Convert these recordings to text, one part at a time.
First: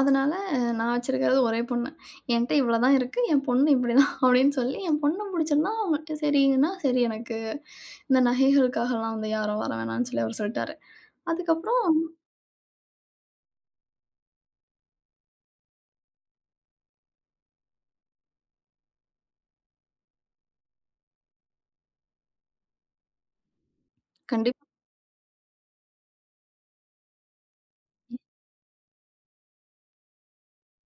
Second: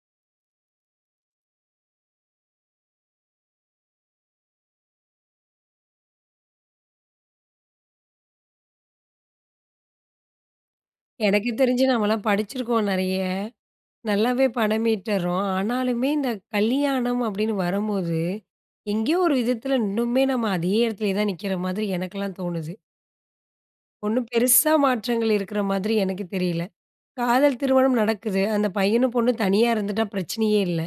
அதனால, "நான் வச்சிருக்கிறது ஒரே பொண்ணு. என்ட்ட இவ்ளோ தான் இருக்கு. என் பொண்ணு இப்படி தான்!" அப்படின்னு சொல்லி என் பொண்ண பிடிச்சிருந்தா, சரின்னா. "சரி எனக்கு." இந்த நகைகளுக்காகலாம் வந்து யாரும் வர வேணாம்னு சொல்லி அவர் சொல்லிட்டாரு. எனக்குத் அதுக்கப்புறம் தெரிஞ்சு நம்மலாம் படிச்சிருக்கோம் நிறைய. நல்லாவே பணம் ஈட்டுர்றோம். ஆனாலுமே இந்தக் கல்யாணம் அப்படின்னு வரும்போது, எங்கயோ ஒரு விதத்துல, இன்னுமே நம்ம அதே இடத்துலயே தான் நிக்கிற மாதிரி எனக்கெல்லாம் தோணுது. ஒண்ணும் கண்டிப்பா. பெருசா மாற்றங்கள் இருக்கற மாதிரி எனக்குத் தெரியல. காதல் திருமணம் ம். நடக்குது. அந்தப் பையனும் பொண்ணும் தனியா இருந்துட்டா, பிரச்சனையே இல்ல.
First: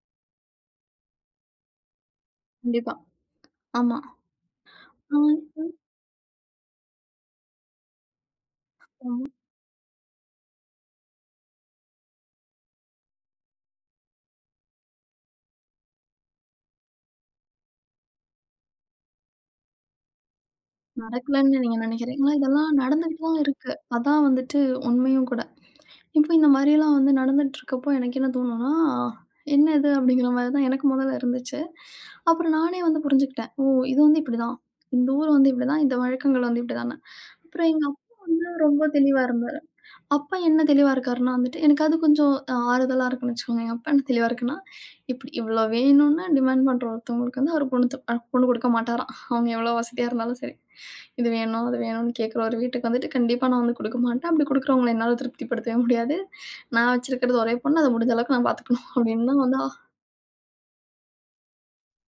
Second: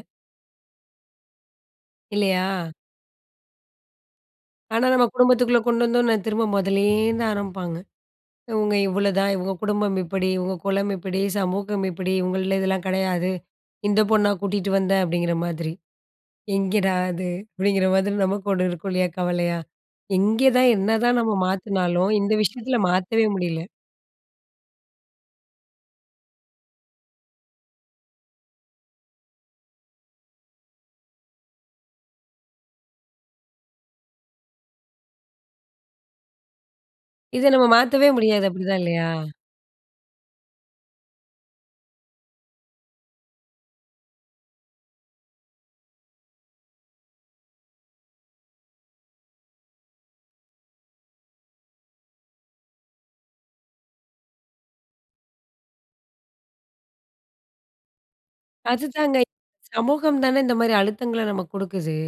இல்லயா? கண்டிப்பா. ஆமா. ஆனா நம்ம குடும்பத்துக்குள்ள [unintelligible] கொண்டு வந்தானோன, திரும்ப முதல்ல இருந்தா ஆரம்பிப்பாங்க. இவங்க இவ்ளோதான். ம். இவங்க குடும்பம் இப்படி. உங்க குலம் இப்படி. சமூகம் இப்படி. இவங்கள்ல இதெல்லாம் கிடையாது. "இந்தப் பொண்ணா கூட்டிட்டு வந்த?" அப்படிங்கற மாதிரி. எங்கடா இது? அப்படிங்கற மாதிரி நமக்கும் ஒண்ணு இருக்கும் இல்லையா? கவலையா? எங்க தான், என்னதான் நம்ம நடக்கலன்னு நீங்க மாத்துனாலும் நினைக்கிறீங்களா? இந்த இதெல்லாம் விஷயத்துல நடந்துட்டு மாத்தவே தான் முடியல. இருக்கு. அதான் வந்துட்டு உண்மயும் கூட. இப்ப இந்த மாரி எல்லாம் வந்து நடந்துட்டுருக்கப்போ, எனக்கு என்ன தோணும்னா, என்ன இது அப்படிங்கிற மாரி தான் எனக்கு முதல்ல இருந்துச்சு. அப்புறம் நானே வந்து புரிஞ்சுக்கிட்டேன். "ஓ! இது வந்து இப்படி தான். இந்த ஊர் வந்து இப்படி தான். இந்த வழக்கங்கள் வந்து இப்படி தான்னு." இத நம்ம அப்புறம் எங்க மாத்தவே முடியாது. அப்பா அப்படிதான் ரொம்ப இல்லயா? தெளிவா இருந்தாரு. அப்பா என்ன தெளிவா இருக்கார்னா வந்துட்டு, எனக்காவது கொஞ்சம் அ ஆறுதலா இருக்குன்னு வச்சுக்கோங்க. அப்பா என்ன தெளிவா இருக்குன்னா, இப்படி. இவ்ளோ வேணும்னு டிமான்ட் பண்ற ஒருத்தங்களுக்கு ஒரு பொண்ணு, அ பொண்ணு கொடுக்க மாட்டாராம். அவங்க எவ்வளவு வசதியா இருந்தாலும் சரி. இது வேணும், அது வேணும்னு கேக்குற ஒரு வீட்டுக்கு வந்துட்டு, கண்டிப்பா நான் வந்து கொடுக்க மாட்டேன். அப்படி கொடுக்கிறவங்கள என்னால திருப்திப்படுத்தவே முடியாது. நான் வச்சிருக்கிறது ஒரே பொண்ணு. அத முடிஞ்ச அளவுக்கு நான் பார்த்துக்கணும். அதுதாங்க. அப்படின்னு தான் வந்து. அ. சமூகம் தான, இந்த மாரி அழுத்தங்கள நமக்குக் கொடுக்குது.